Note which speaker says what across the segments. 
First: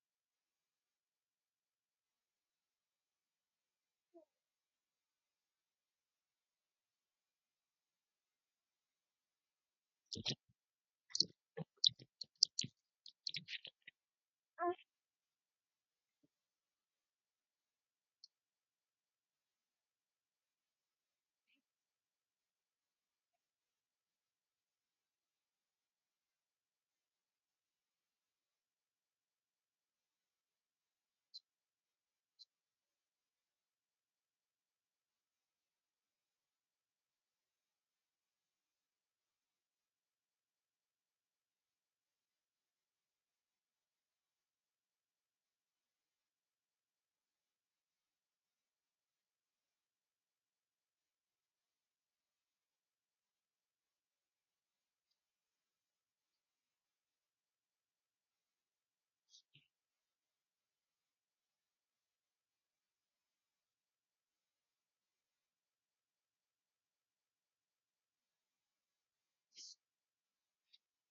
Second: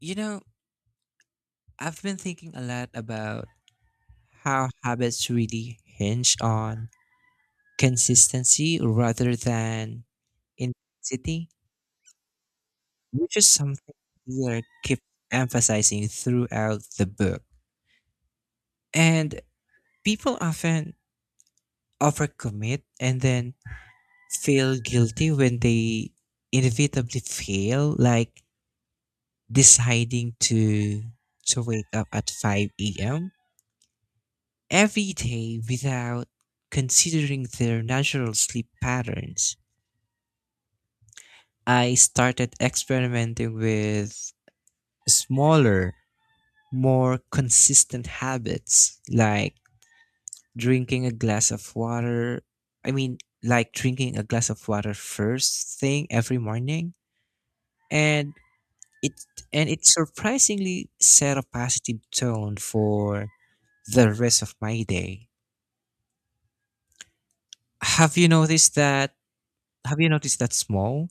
Speaker 1: You know, I've been thinking a lot about how habits really hinge on consistency rather than intensity, which is something Taylor keeps emphasizing throughout the book. And people often overcommit and then feel guilty when they inevitably fail, like deciding to wake up at 5 a.m. every day without considering their natural sleep patterns. I started experimenting with smaller, more consistent habits like drinking a glass of water. Drinking a glass of water first thing every morning, and it it surprisingly set a positive tone for the rest of my day. Have you noticed that have you noticed that small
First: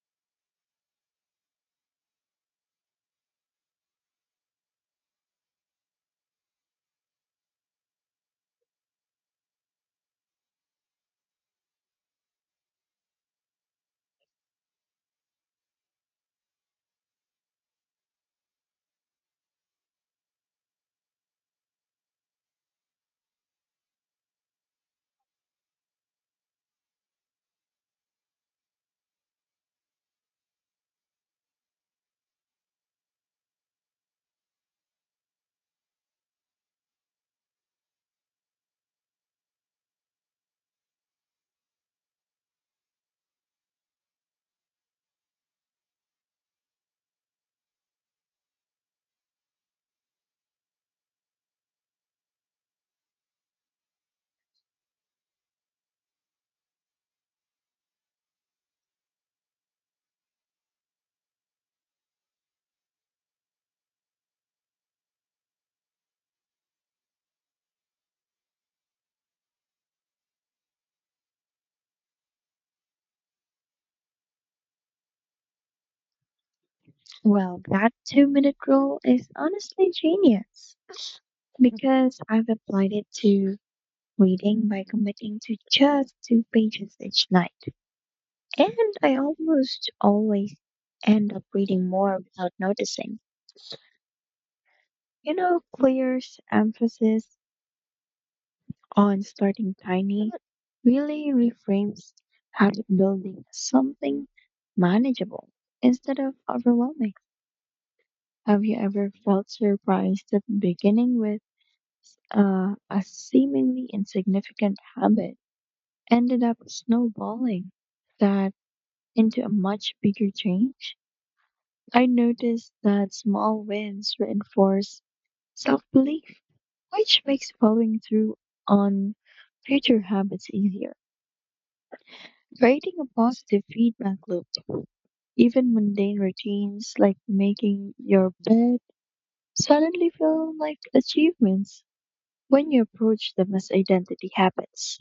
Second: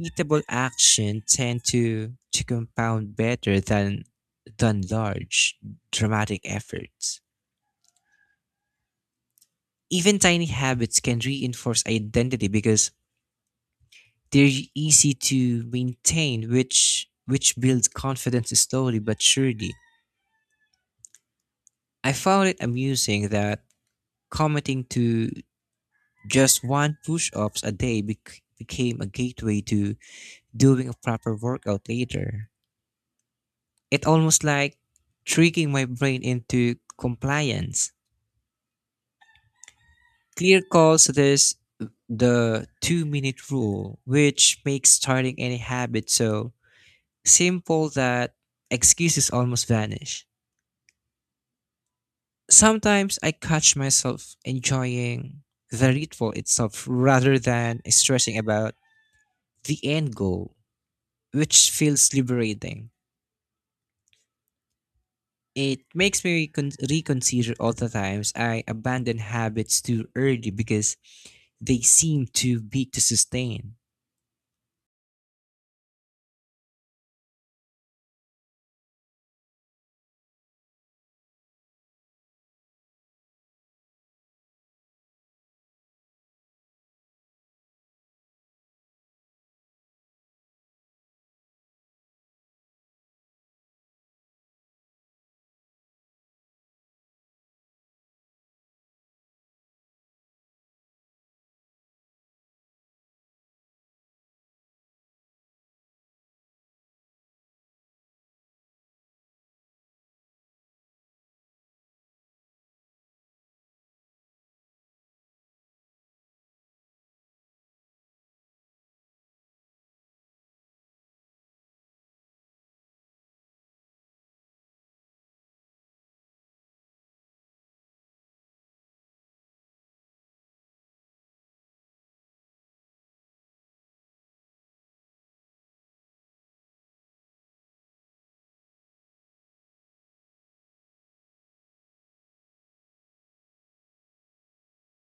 Speaker 1: repeatable action tend to compound better than large, dramatic efforts? Even tiny habits can reinforce identity because they're easy to maintain, which builds confidence slowly but surely. I found it amusing that committing to just one push ups a day became a gateway to doing a proper workout later. It almost like tricking my brain into compliance. Clear calls this the two-minute rule, which makes starting any habit so simple that excuses almost vanish. Sometimes I catch myself enjoying the ritual itself rather than stressing about the end goal, which feels liberating. It makes me reconsider all the times I abandon habits too early because they seem too big to sustain.
Speaker 2: Well, that 2-minute rule is honestly genius because I've applied it to reading by committing to just two pages each night. And I almost always end up reading more without noticing. You know, Clear's emphasis on starting tiny really reframes habit building as something manageable instead of overwhelming. Have you ever felt surprised at beginning with a seemingly insignificant habit ended up snowballing that into a much bigger change? I noticed that small wins reinforce self belief, which makes following through on future habits easier. Creating a positive feedback loop, even mundane routines like making your bed suddenly feel like achievements when you approach them as identity habits.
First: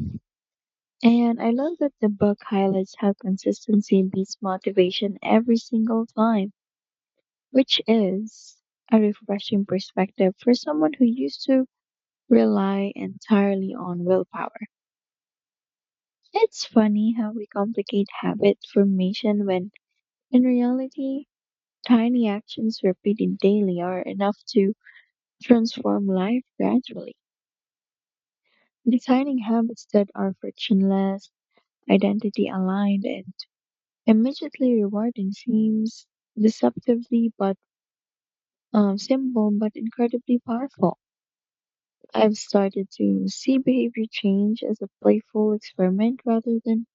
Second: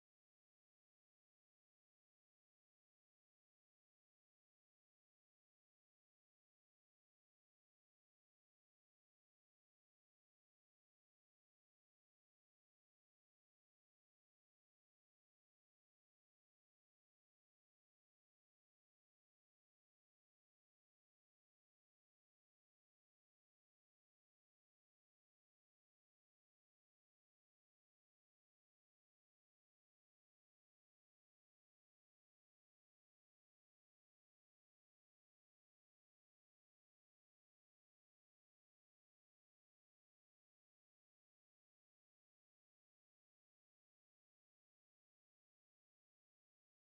Speaker 2: And I love that the book highlights how consistency beats motivation every single time, which is a refreshing perspective for someone who used to rely entirely on willpower. It's funny how we complicate habit formation when, in reality, tiny actions repeated daily are enough to transform life gradually. Designing habits that are frictionless, identity aligned, and immediately rewarding seems deceptively but simple but incredibly powerful. I've started to see behavior change as a playful experiment rather than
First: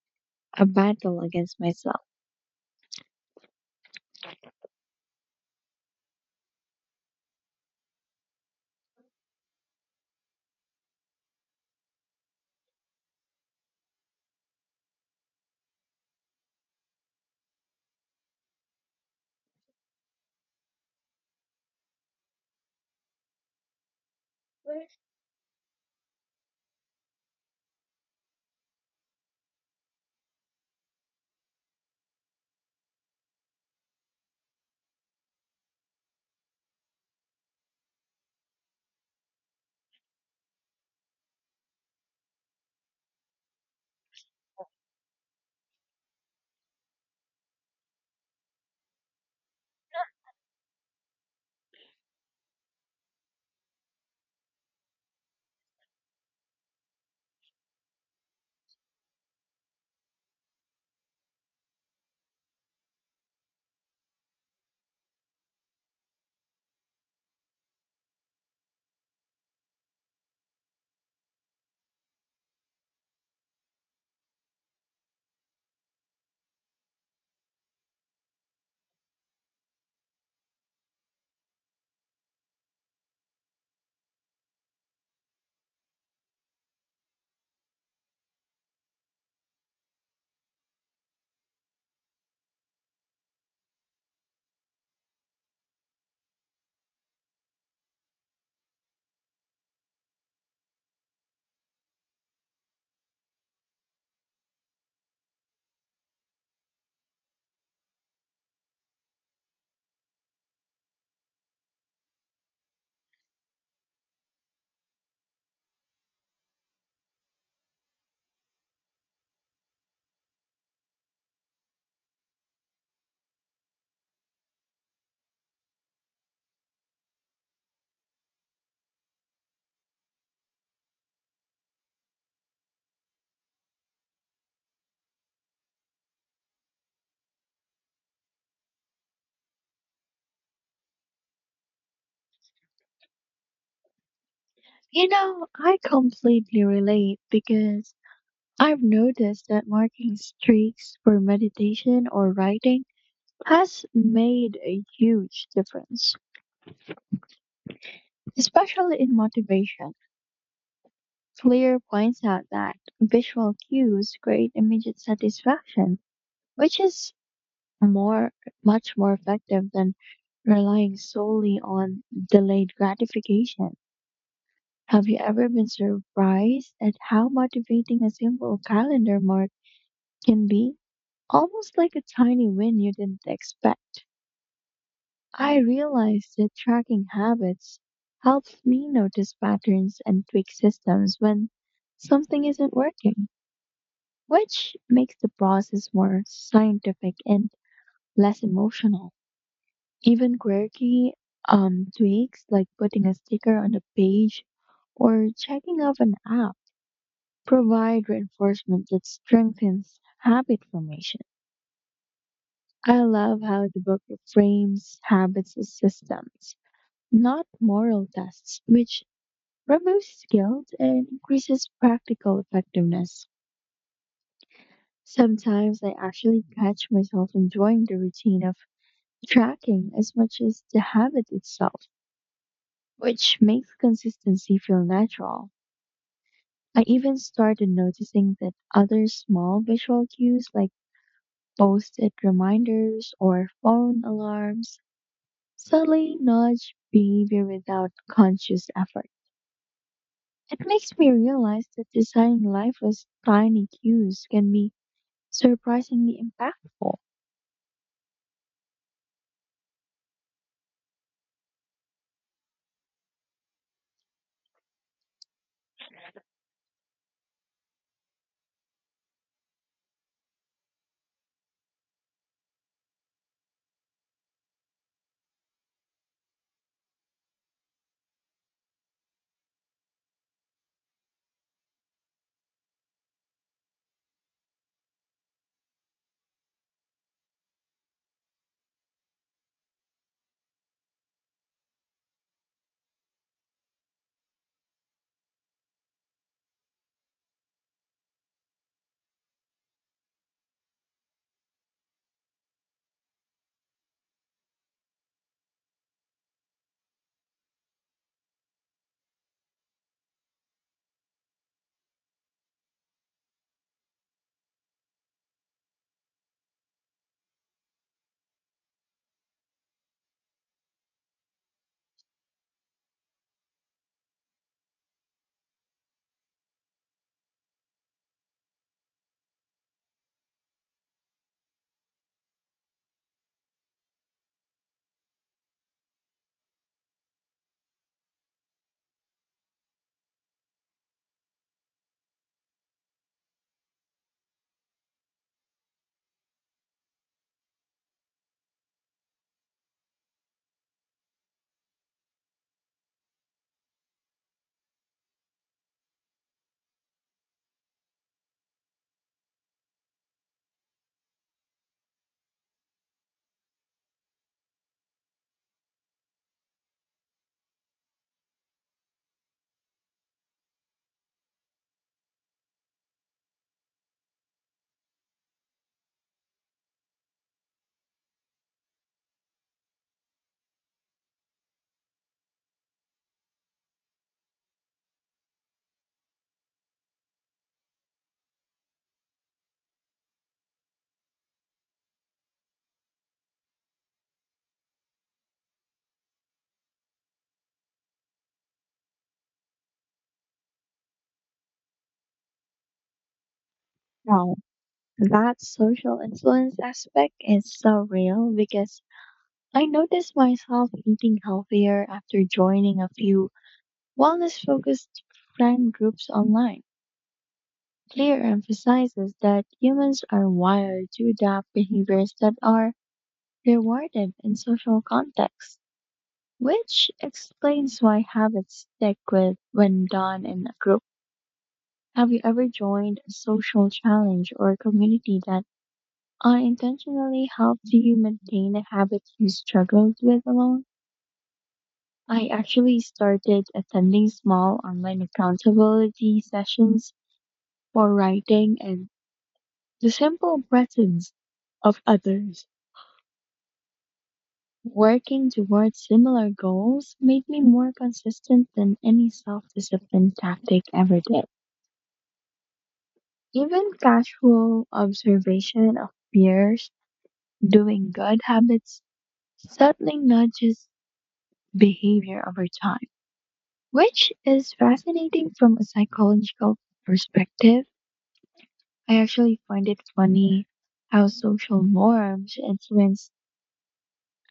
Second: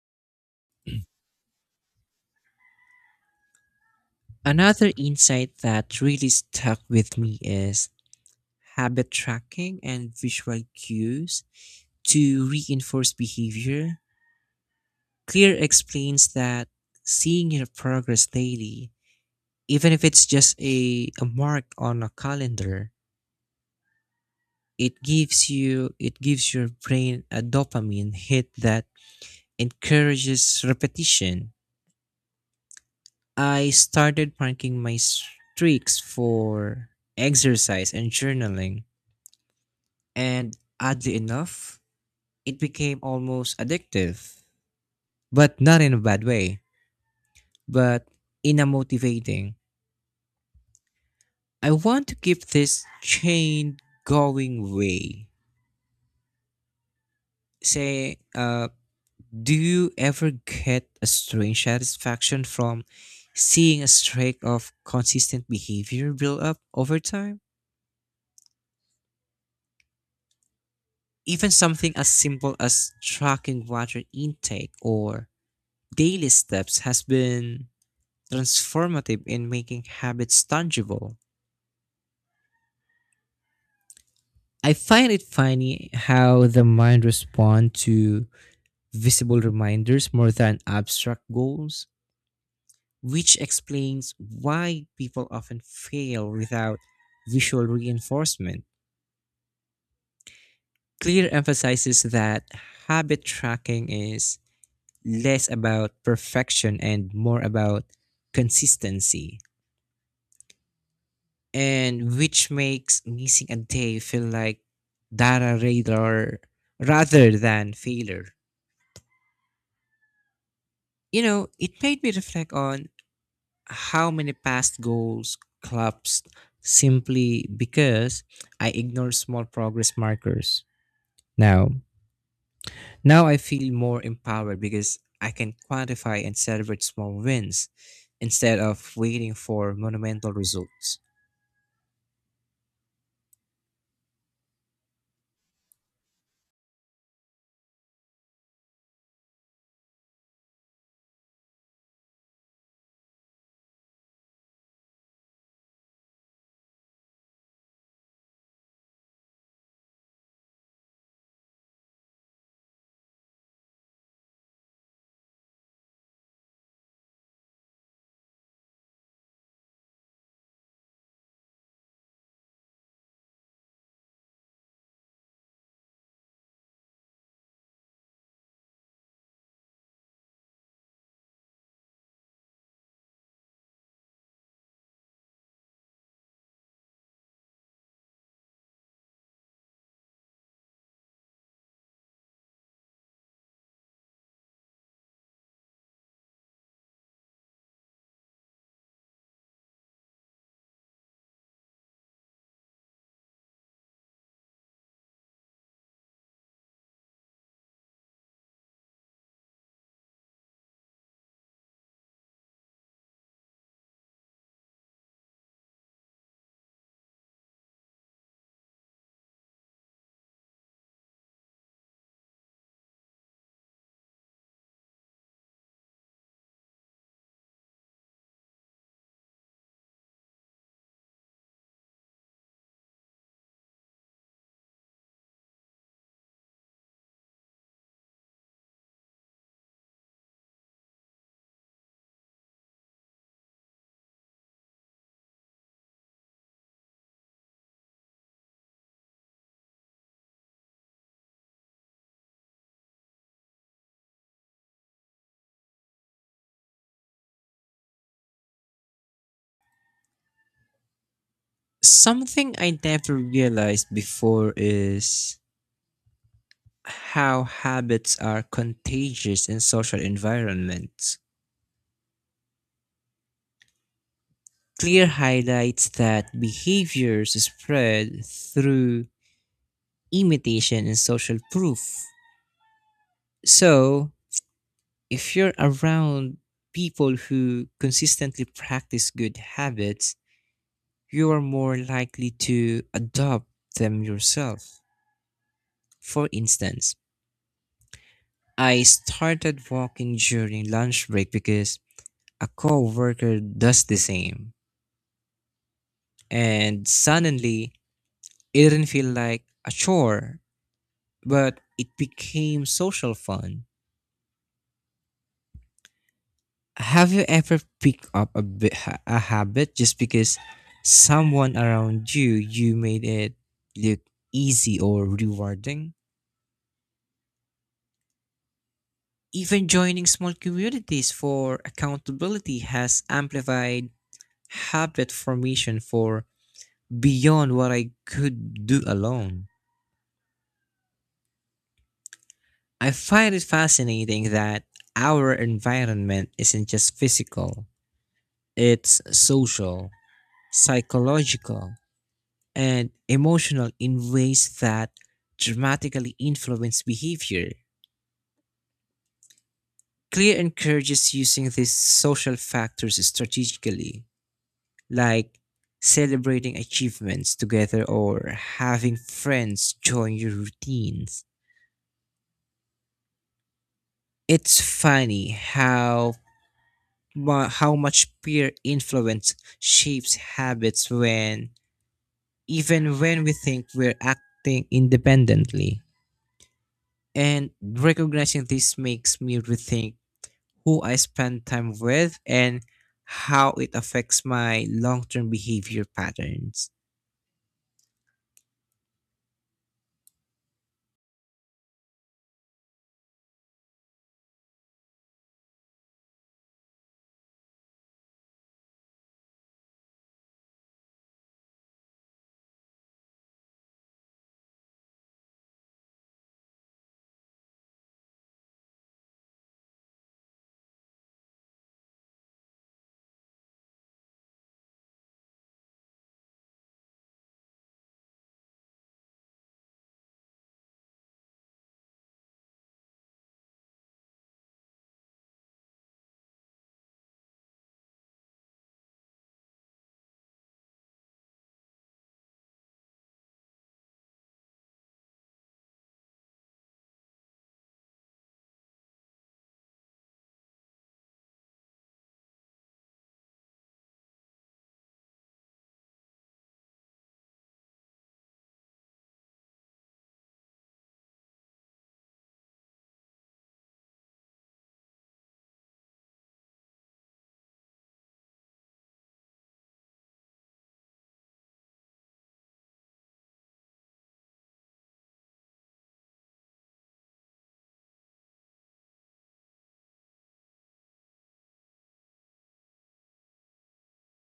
Speaker 2: a battle against myself.
Speaker 1: Another insight that really stuck with me is habit tracking and visual cues to reinforce behavior. Clear explains that seeing your progress daily, even if it's just a mark on a calendar, it gives your brain a dopamine hit that encourages repetition. I started marking my streaks for exercise and journaling, and oddly enough, it became almost addictive, but not in a bad way, but in a motivating I want to keep this chain going way. Say, do you ever get a strange satisfaction from seeing a streak of consistent behavior build up over time? Even something as simple as tracking water intake or daily steps has been transformative in making habits tangible. I find it funny how the mind responds to visible reminders more than abstract goals, which explains why people often fail without visual reinforcement. Clear emphasizes that habit tracking is less about perfection and more about consistency, and which makes missing a day feel like data radar rather than failure. You know, it made me reflect on how many past goals collapsed simply because I ignored small progress markers. Now, Now I feel more empowered because I can quantify and celebrate small wins instead of waiting for monumental results.
Speaker 2: You know, I completely relate because I've noticed that marking streaks for meditation or writing has made a huge difference. Especially in motivation, Fleer points out that visual cues create immediate satisfaction, which is more much more effective than relying solely on delayed gratification. Have you ever been surprised at how motivating a simple calendar mark can be? Almost like a tiny win you didn't expect. I realized that tracking habits helps me notice patterns and tweak systems when something isn't working, which makes the process more scientific and less emotional. Even quirky tweaks like putting a sticker on a page or checking off an app provide reinforcement that strengthens habit formation. I love how the book frames habits as systems, not moral tests, which removes guilt and increases practical effectiveness. Sometimes I actually catch myself enjoying the routine of tracking as much as the habit itself, which makes consistency feel natural. I even started noticing that other small visual cues like post it reminders or phone alarms subtly nudge behavior without conscious effort. It makes me realize that designing life with tiny cues can be surprisingly impactful.
Speaker 1: Something I never realized before is how habits are contagious in social environments. Clear highlights that behaviors spread through imitation and social proof. So, if you're around people who consistently practice good habits, you are more likely to adopt them yourself. For instance, I started walking during lunch break because a coworker does the same. And suddenly, it didn't feel like a chore, but it became social fun. Have you ever picked up a habit just because someone around you made it look easy or rewarding? Even joining small communities for accountability has amplified habit formation for beyond what I could do alone. I find it fascinating that our environment isn't just physical, it's social, psychological, and emotional in ways that dramatically influence behavior. Clear encourages using these social factors strategically, like celebrating achievements together or having friends join your routines. It's funny how how much peer influence shapes habits when even when we think we're acting independently. And recognizing this makes me rethink who I spend time with, and how it affects my long term behavior patterns.
Speaker 2: Now, that social influence aspect is so real because I noticed myself eating healthier after joining a few wellness focused friend groups online. Clear emphasizes that humans are wired to adapt behaviors that are rewarded in social contexts, which explains why habits stick with when done in a group. Have you ever joined a social challenge or community that unintentionally, how do you maintain a habit you struggled with alone? I actually started attending small online accountability sessions for writing, and the simple presence of others, working towards similar goals, made me more consistent than any self discipline tactic ever did. Even casual observation of peers doing good habits subtly nudges behavior over time, which is fascinating from a psychological perspective. I actually find it funny how social norms influence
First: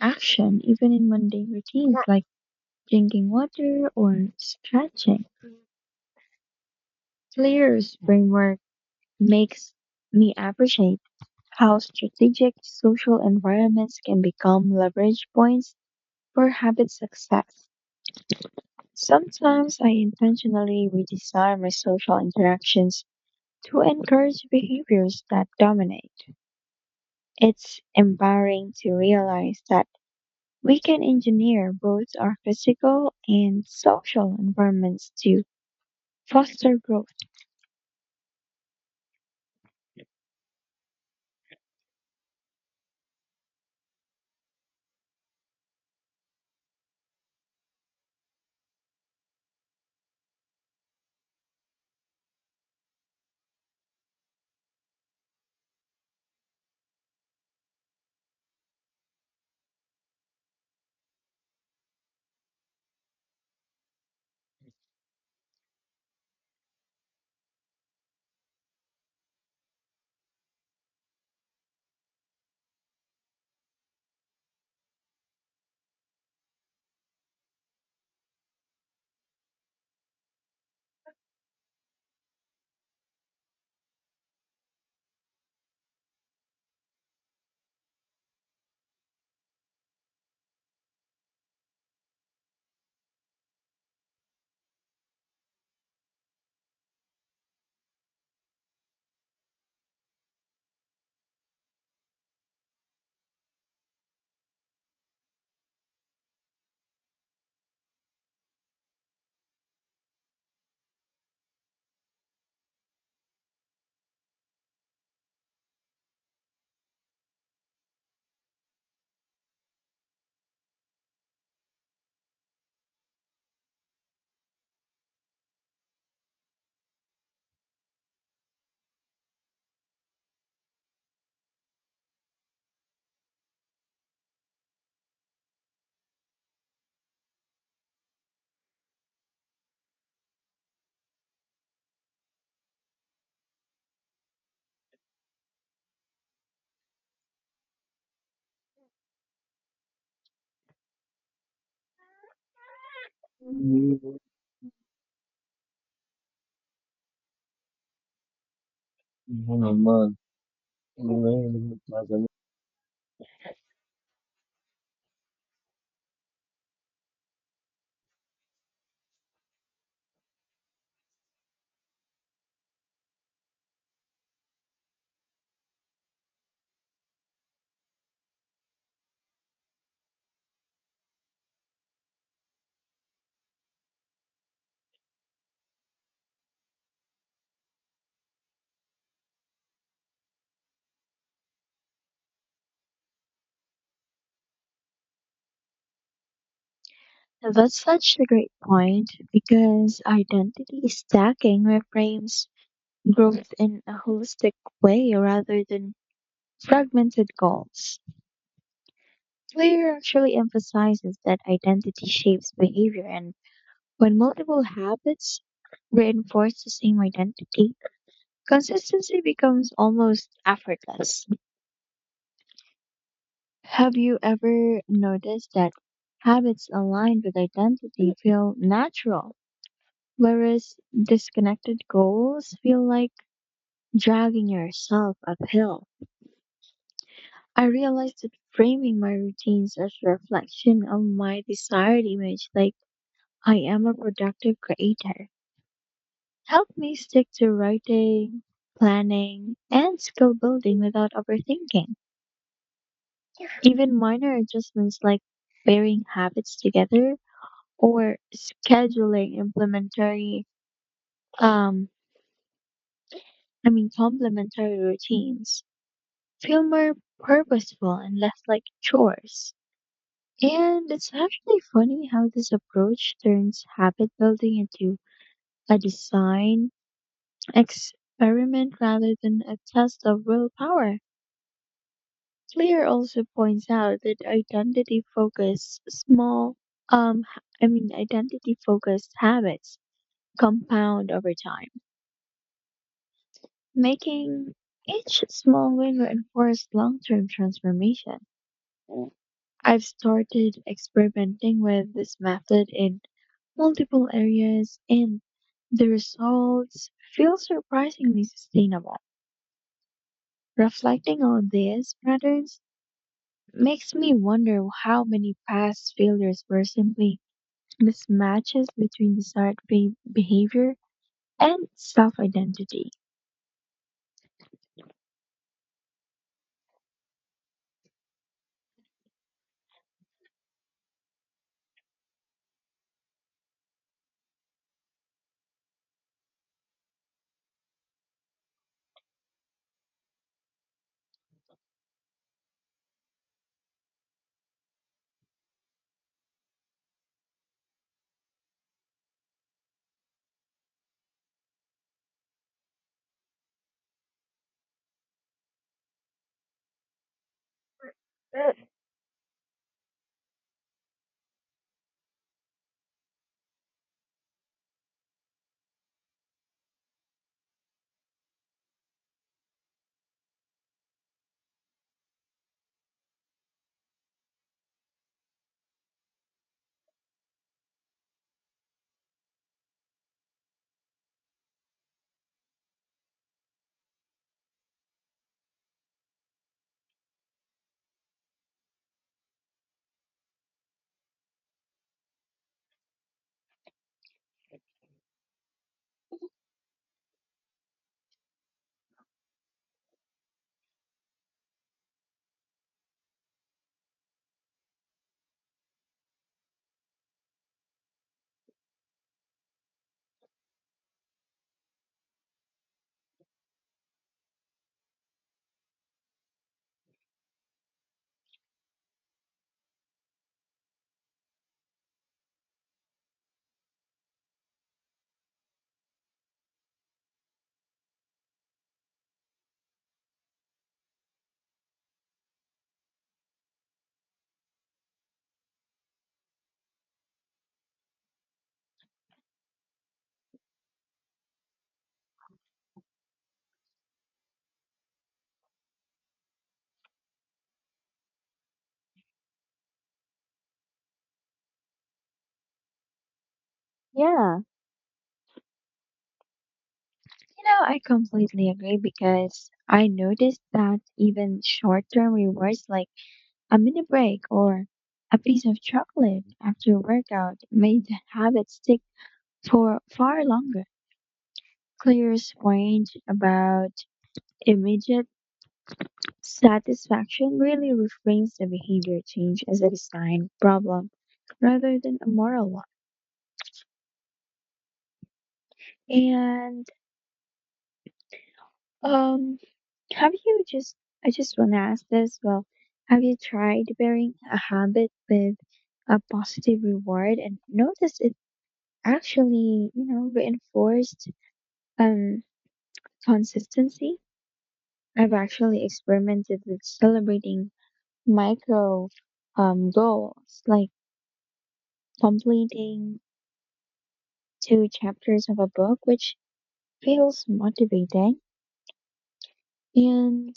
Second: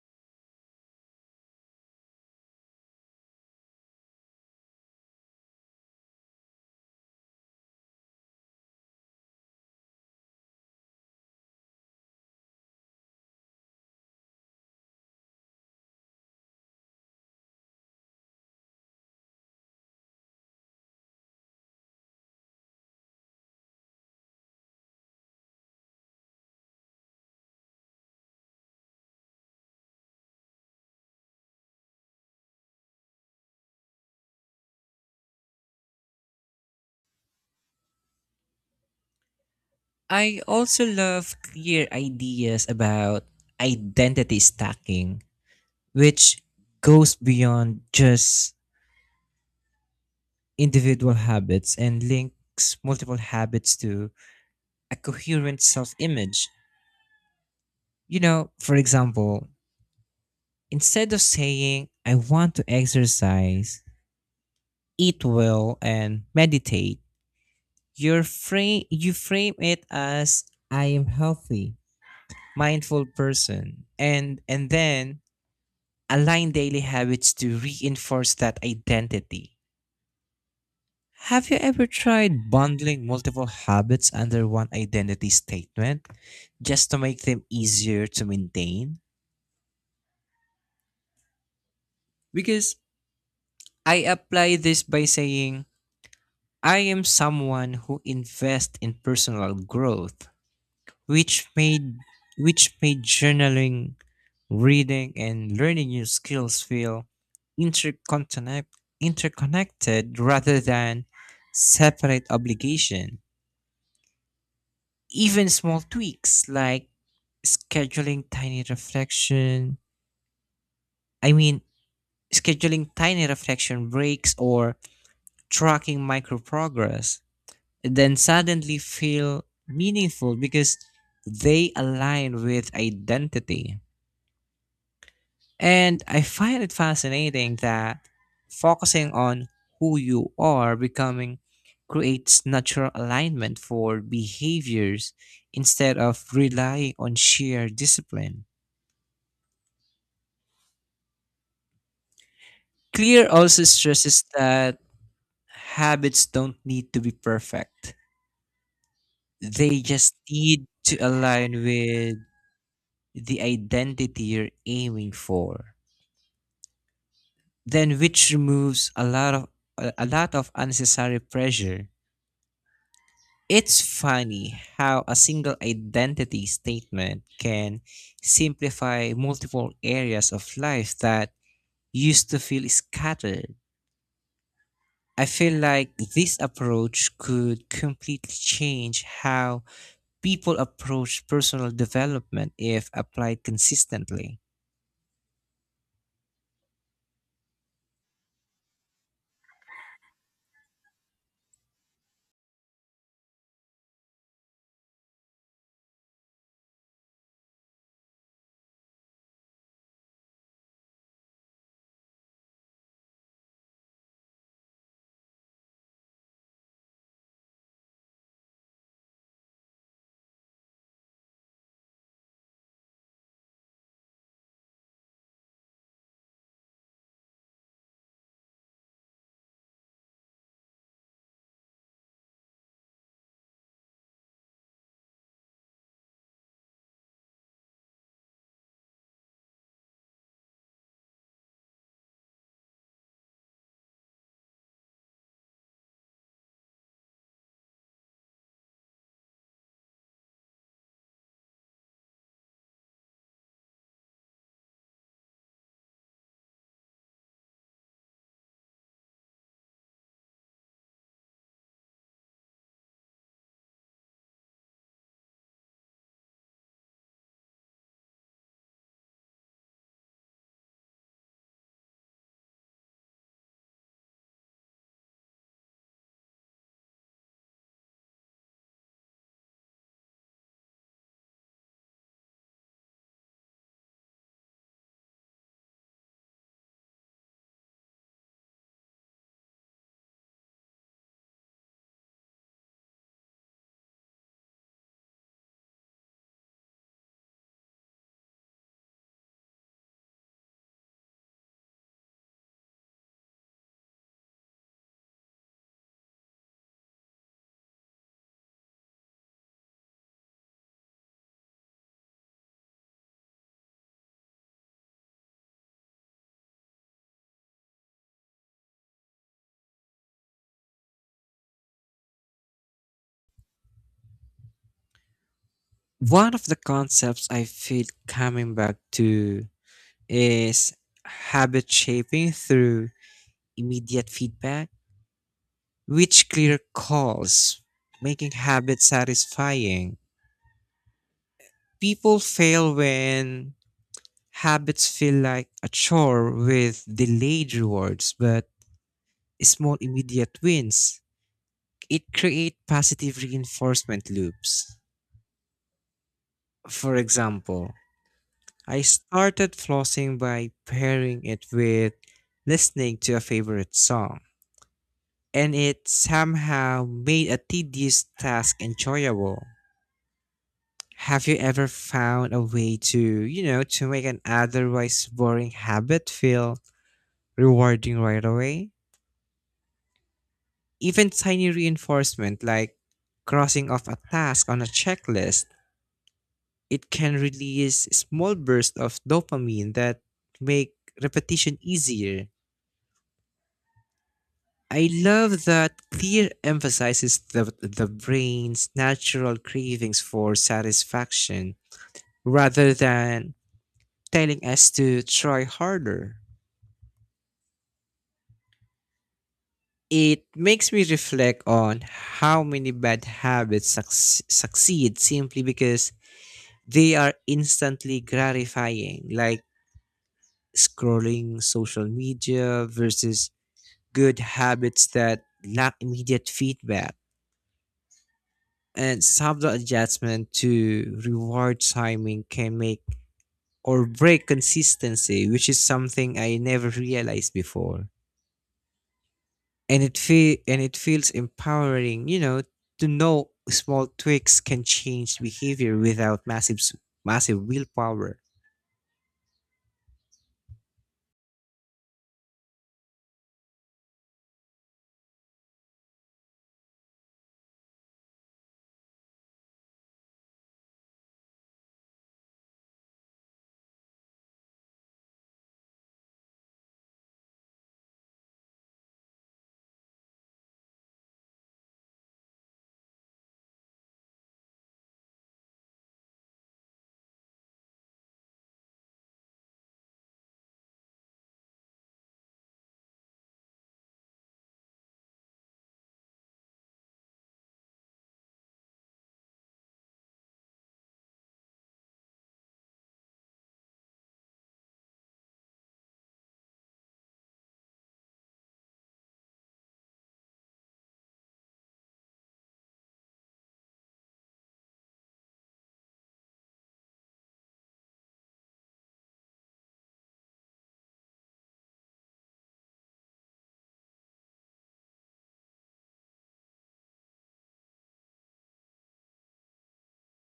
Speaker 2: action, even in mundane routines like drinking water or stretching. Clear's framework makes me appreciate how strategic social environments can become leverage points for habit success. Sometimes I intentionally redesign my social interactions to encourage behaviors that dominate. It's empowering to realize that we can engineer both our physical and social environments to foster growth.
Speaker 1: I also love clear ideas about identity stacking, which goes beyond just individual habits and links multiple habits to a coherent self image. You know, for example, instead of saying, I want to exercise, eat well, and meditate, you frame it as, I am healthy, mindful person. And then align daily habits to reinforce that identity. Have you ever tried bundling multiple habits under one identity statement just to make them easier to maintain? Because I apply this by saying, I am someone who invests in personal growth, which made which made journaling, reading, and learning new skills feel interconnect, interconnected rather than separate obligation. Even small tweaks like scheduling tiny reflection, I mean, scheduling tiny reflection breaks or tracking micro progress, then suddenly feel meaningful because they align with identity. And I find it fascinating that focusing on who you are becoming creates natural alignment for behaviors instead of relying on sheer discipline. Clear also stresses that habits don't need to be perfect. They just need to align with the identity you're aiming for. Then which removes a lot of unnecessary pressure. It's funny how a single identity statement can simplify multiple areas of life that used to feel scattered. I feel like this approach could completely change how people approach personal development if applied consistently.
Speaker 2: That's such a great point because identity stacking reframes growth in a holistic way rather than fragmented goals. Clear actually emphasizes that identity shapes behavior, and when multiple habits reinforce the same identity, consistency becomes almost effortless. Have you ever noticed that habits aligned with identity feel natural, whereas disconnected goals feel like dragging yourself uphill? I realized that framing my routines as reflection of my desired image, like I am a productive creator, helped me stick to writing, planning, and skill building without overthinking. Even minor adjustments like pairing habits together or scheduling um, complementary routines feel more purposeful and less like chores. And it's actually funny how this approach turns habit building into a design experiment rather than a test of willpower. Clear also points out that identity focused small h- I mean identity focused habits compound over time, making each small win reinforce long-term transformation. I've started experimenting with this method in multiple areas, and the results feel surprisingly sustainable. Reflecting on these patterns makes me wonder how many past failures were simply mismatches between desired behavior and self identity.
Speaker 1: One of the concepts I feel coming back to is habit shaping through immediate feedback, which clear calls, making habits satisfying. People fail when habits feel like a chore with delayed rewards, but small immediate wins. It create positive reinforcement loops. For example, I started flossing by pairing it with listening to a favorite song, and it somehow made a tedious task enjoyable. Have you ever found a way to, you know, to make an otherwise boring habit feel rewarding right away? Even tiny reinforcement like crossing off a task on a checklist, it can release small bursts of dopamine that make repetition easier. I love that Clear emphasizes the brain's natural cravings for satisfaction rather than telling us to try harder. It makes me reflect on how many bad habits succeed simply because they are instantly gratifying, like scrolling social media versus good habits that lack immediate feedback, and subtle adjustment to reward timing can make or break consistency, which is something I never realized before, and it feels empowering, you know, to know small tweaks can change behavior without massive willpower.
Speaker 2: Yeah, you know, I completely agree because I noticed that even short term rewards like a mini break or a piece of chocolate after a workout made the habit stick for far longer. Clear point about immediate satisfaction really reframes the behavior change as a design problem rather than a moral one. And um, have you just, I just want to ask this, well, have you tried pairing a habit with a positive reward and noticed it actually, reinforced um consistency? I've actually experimented with celebrating micro goals like completing two chapters of a book, which feels motivating. And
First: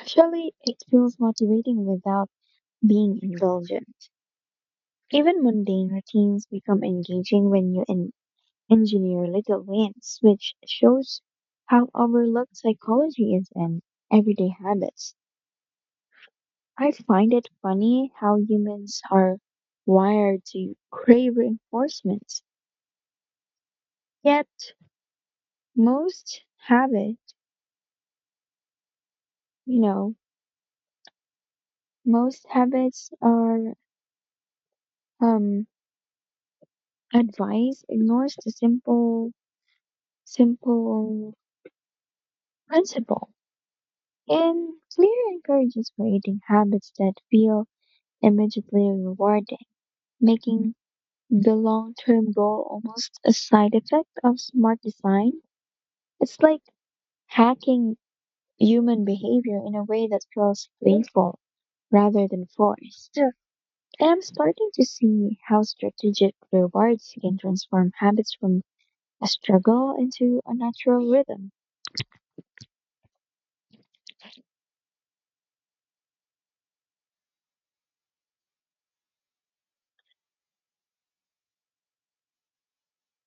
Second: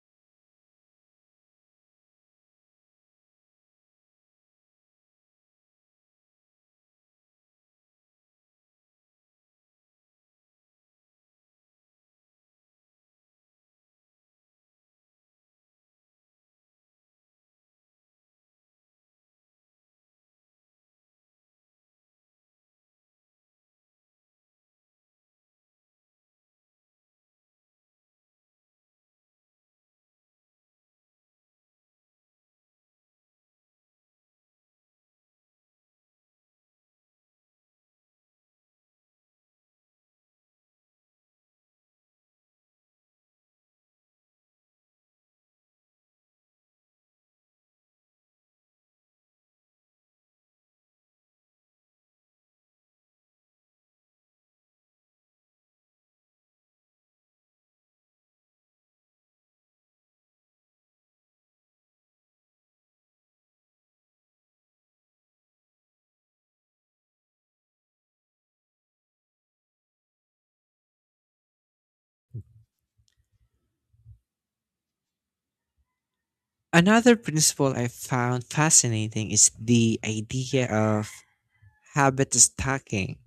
Speaker 2: actually, it feels motivating without being indulgent. Even mundane routines become engaging when you engineer little wins, which shows how overlooked psychology is in everyday habits. I find it funny how humans are wired to crave reinforcement. Yet, most habits, you know, most habits are um, advice ignores the simple principle, and Clear encourages creating habits that feel immediately rewarding, making the long-term goal almost a side effect of smart design. It's like hacking human behavior in a way that feels playful rather than forced. Yeah. And I'm starting to see how strategic rewards can transform habits from a struggle into a natural rhythm.
Speaker 1: Another principle I found fascinating is the idea of habit stacking,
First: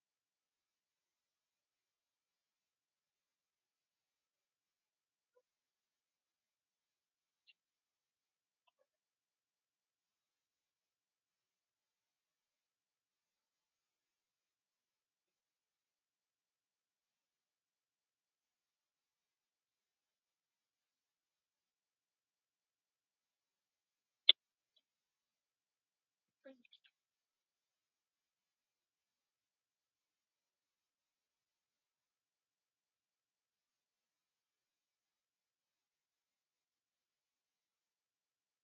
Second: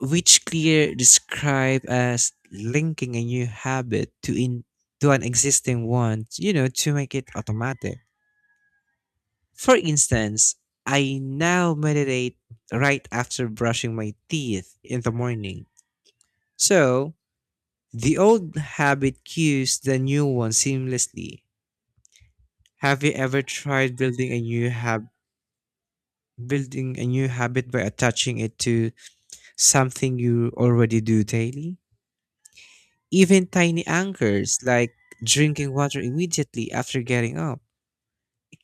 Speaker 1: which Clear described as linking a new habit to an existing one, you know, to make it automatic. For instance, I now meditate right after brushing my teeth in the morning. So, the old habit cues the new one seamlessly. Have you ever tried building a new habit by attaching it to something you already do daily? Even tiny anchors like drinking water immediately after getting up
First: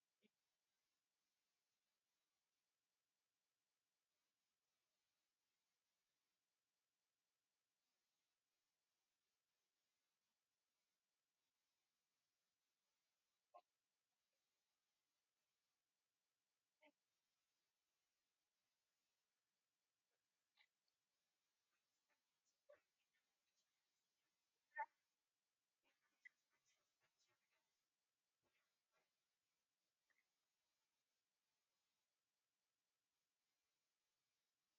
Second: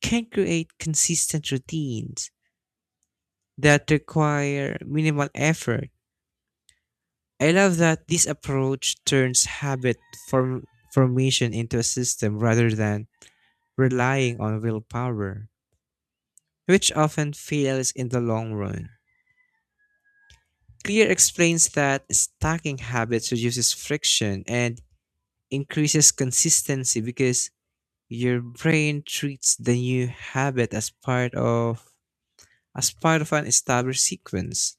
Speaker 1: can create consistent routines that require minimal effort. I love that this approach turns form- formation into a system rather than relying on willpower, which often fails in the long run. Clear explains that stacking habits reduces friction and increases consistency because your brain treats the new habit as part of an established sequence.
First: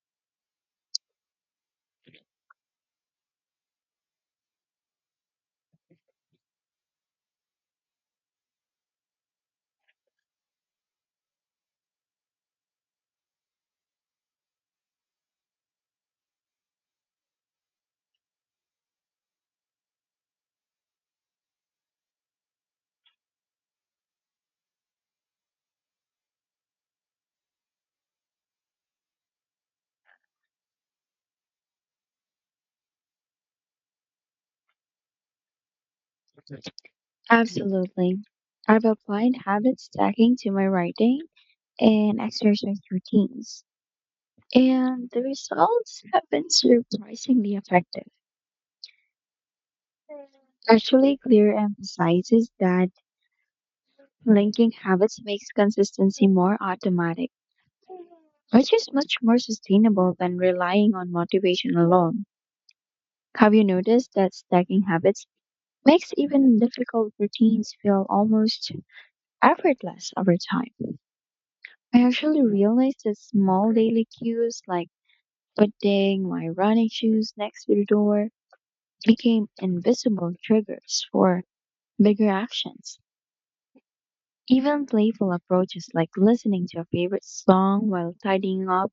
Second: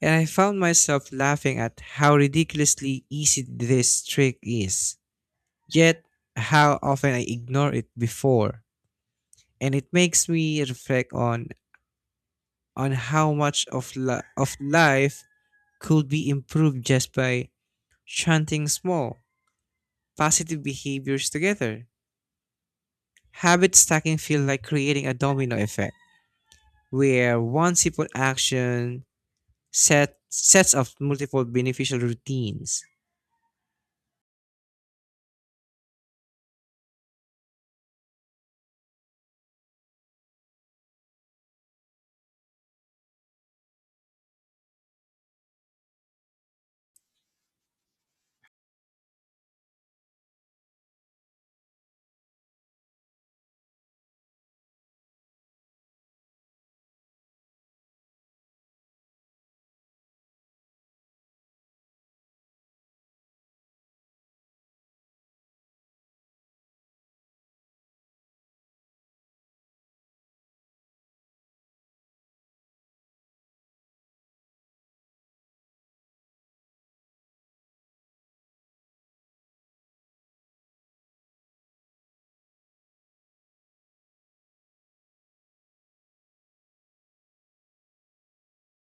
Speaker 1: And I found myself laughing at how ridiculously easy this trick is, yet how often I ignore it before. And it makes me reflect on how much of of life could be improved just by chanting small positive behaviors together. Habit stacking feels like creating a domino effect where one simple action sets up multiple beneficial routines.
Speaker 2: Absolutely. I've applied habit stacking to my writing and exercise routines, and the results have been surprisingly effective. Actually, Clear emphasizes that linking habits makes consistency more automatic, which is much more sustainable than relying on motivation alone. Have you noticed that stacking habits makes even difficult routines feel almost effortless over time? I actually realized that small daily cues like putting my running shoes next to the door became invisible triggers for bigger actions. Even playful approaches like listening to a favorite song while tidying up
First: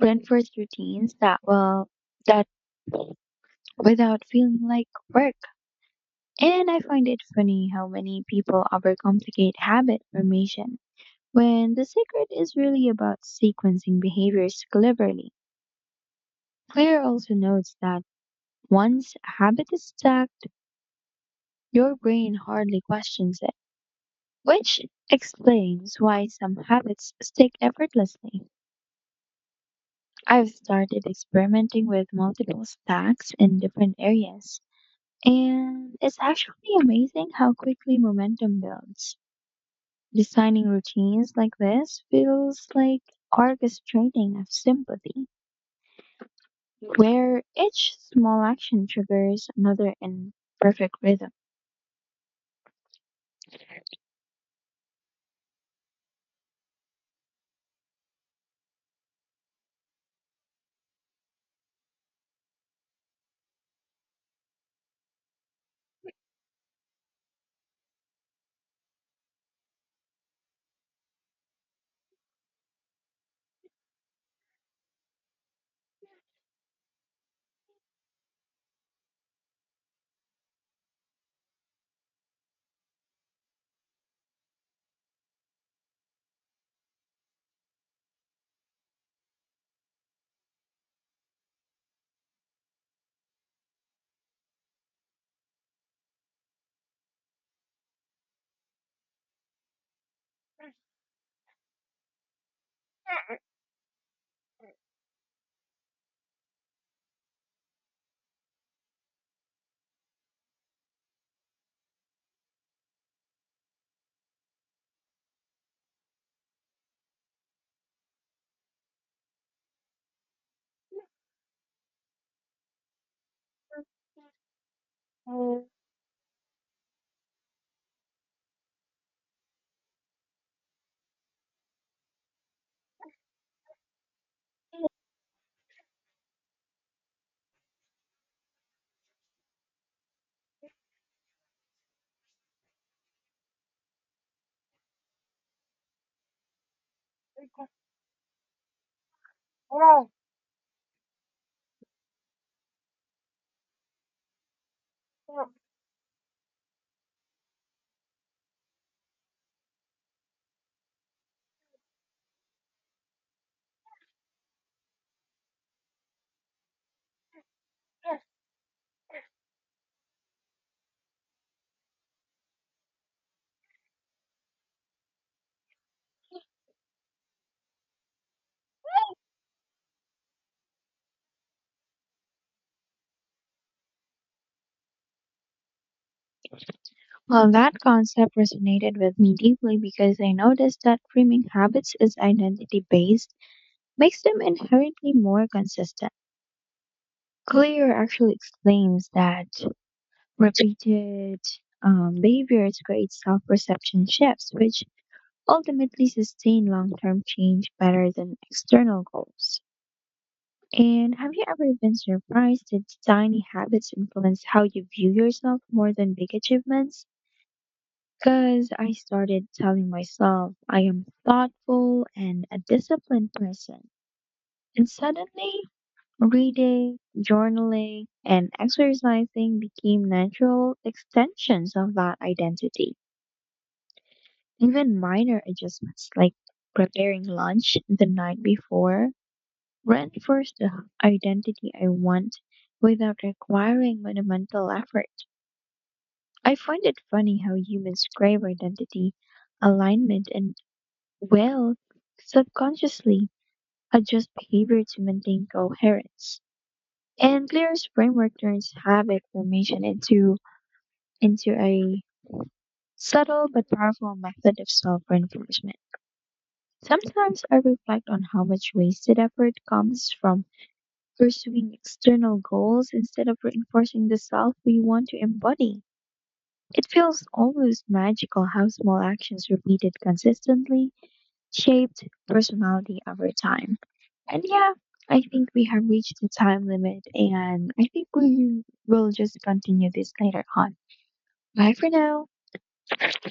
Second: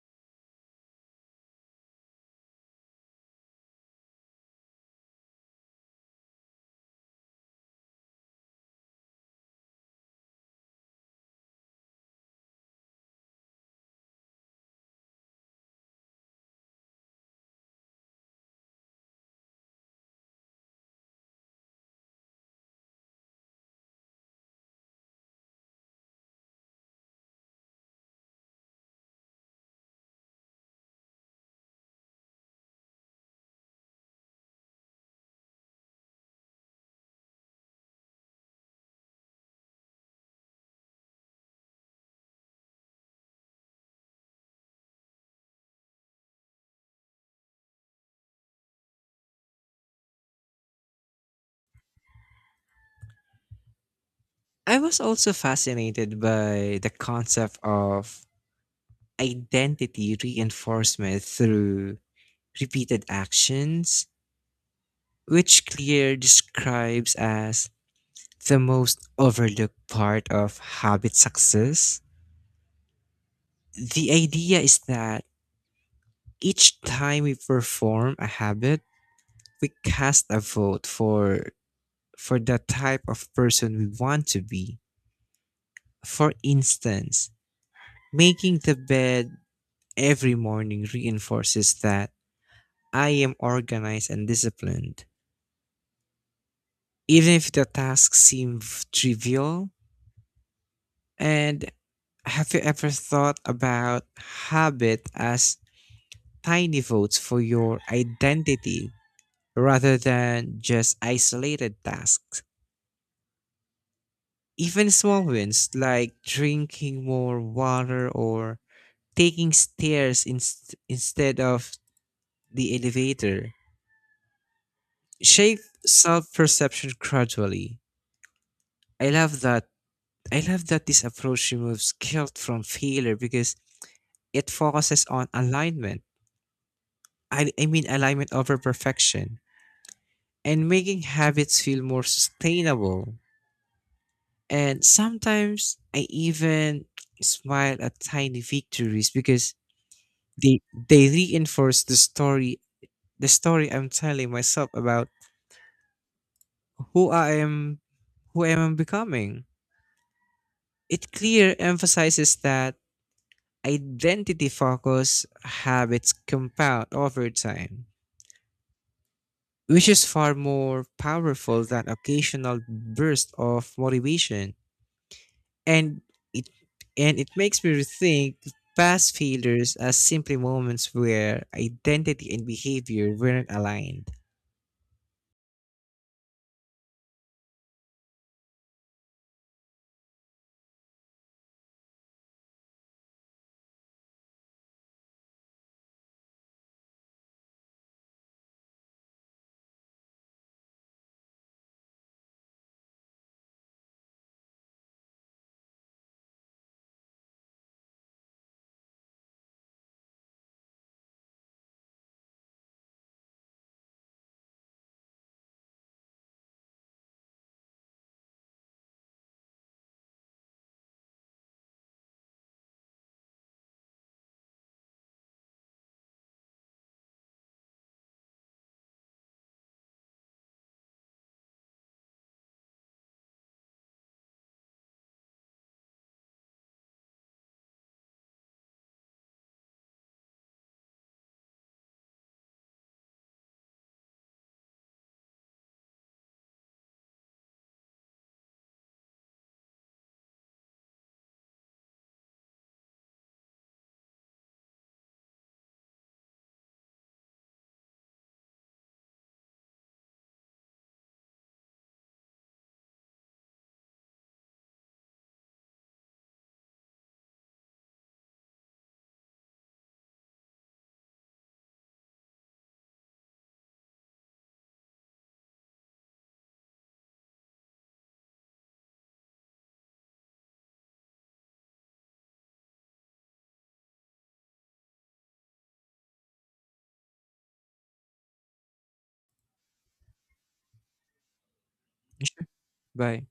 Speaker 2: reinforce routines that well that without feeling like work. And I find it funny how many people overcomplicate habit formation when the secret is really about sequencing behaviors cleverly. Claire also notes that once a habit is stacked, your brain hardly questions it, which explains why some habits stick effortlessly. I've started experimenting with multiple stacks in different areas, and it's actually amazing how quickly momentum builds. Designing routines like this feels like orchestrating of sympathy, where each small action triggers another in perfect rhythm.
Speaker 1: I was also fascinated by the concept of identity reinforcement through repeated actions, which Clear describes as the most overlooked part of habit success. The idea is that each time we perform a habit, we cast a vote for the type of person we want to be. For instance, making the bed every morning reinforces that I am organized and disciplined even if the tasks seem trivial. And have you ever thought about habit as tiny votes for your identity rather than just isolated tasks? Even small wins like drinking more water or taking stairs instead of the elevator shape self-perception gradually. I love that. I love that this approach removes guilt from failure because it focuses on alignment. Alignment over perfection and making habits feel more sustainable. And sometimes I even smile at tiny victories because they they reinforce the story I'm telling myself about who I am who I am becoming. It clear emphasizes that identity focus habits compound over time, which is far more powerful than occasional burst of motivation. And it and it makes me rethink past failures as simply moments where identity and behavior weren't aligned.
Speaker 2: Well, that concept resonated with me deeply because I noticed that framing habits as identity based makes them inherently more consistent. Clear actually explains that repeated behaviors create self perception shifts, which ultimately sustain long term change better than external goals. And have you ever been surprised that tiny habits influence how you view yourself more than big achievements? Because I started telling myself I am thoughtful and a disciplined person. And suddenly, reading, journaling, and exercising became natural extensions of that identity. Even minor adjustments like preparing lunch the night before reinforced the identity I want without requiring monumental effort. I find it funny how humans crave identity alignment and, well, subconsciously adjust behavior to maintain coherence. And Clear's framework turns habit formation into a subtle but powerful method of self-reinforcement. Sometimes I reflect on how much wasted effort comes from pursuing external goals instead of reinforcing the self we want to embody. It feels almost magical how small actions repeated consistently shaped personality over time. And yeah, I think we have reached the time limit, and I think we will just continue this later on. Bye for now.
Speaker 1: Sure. Bye.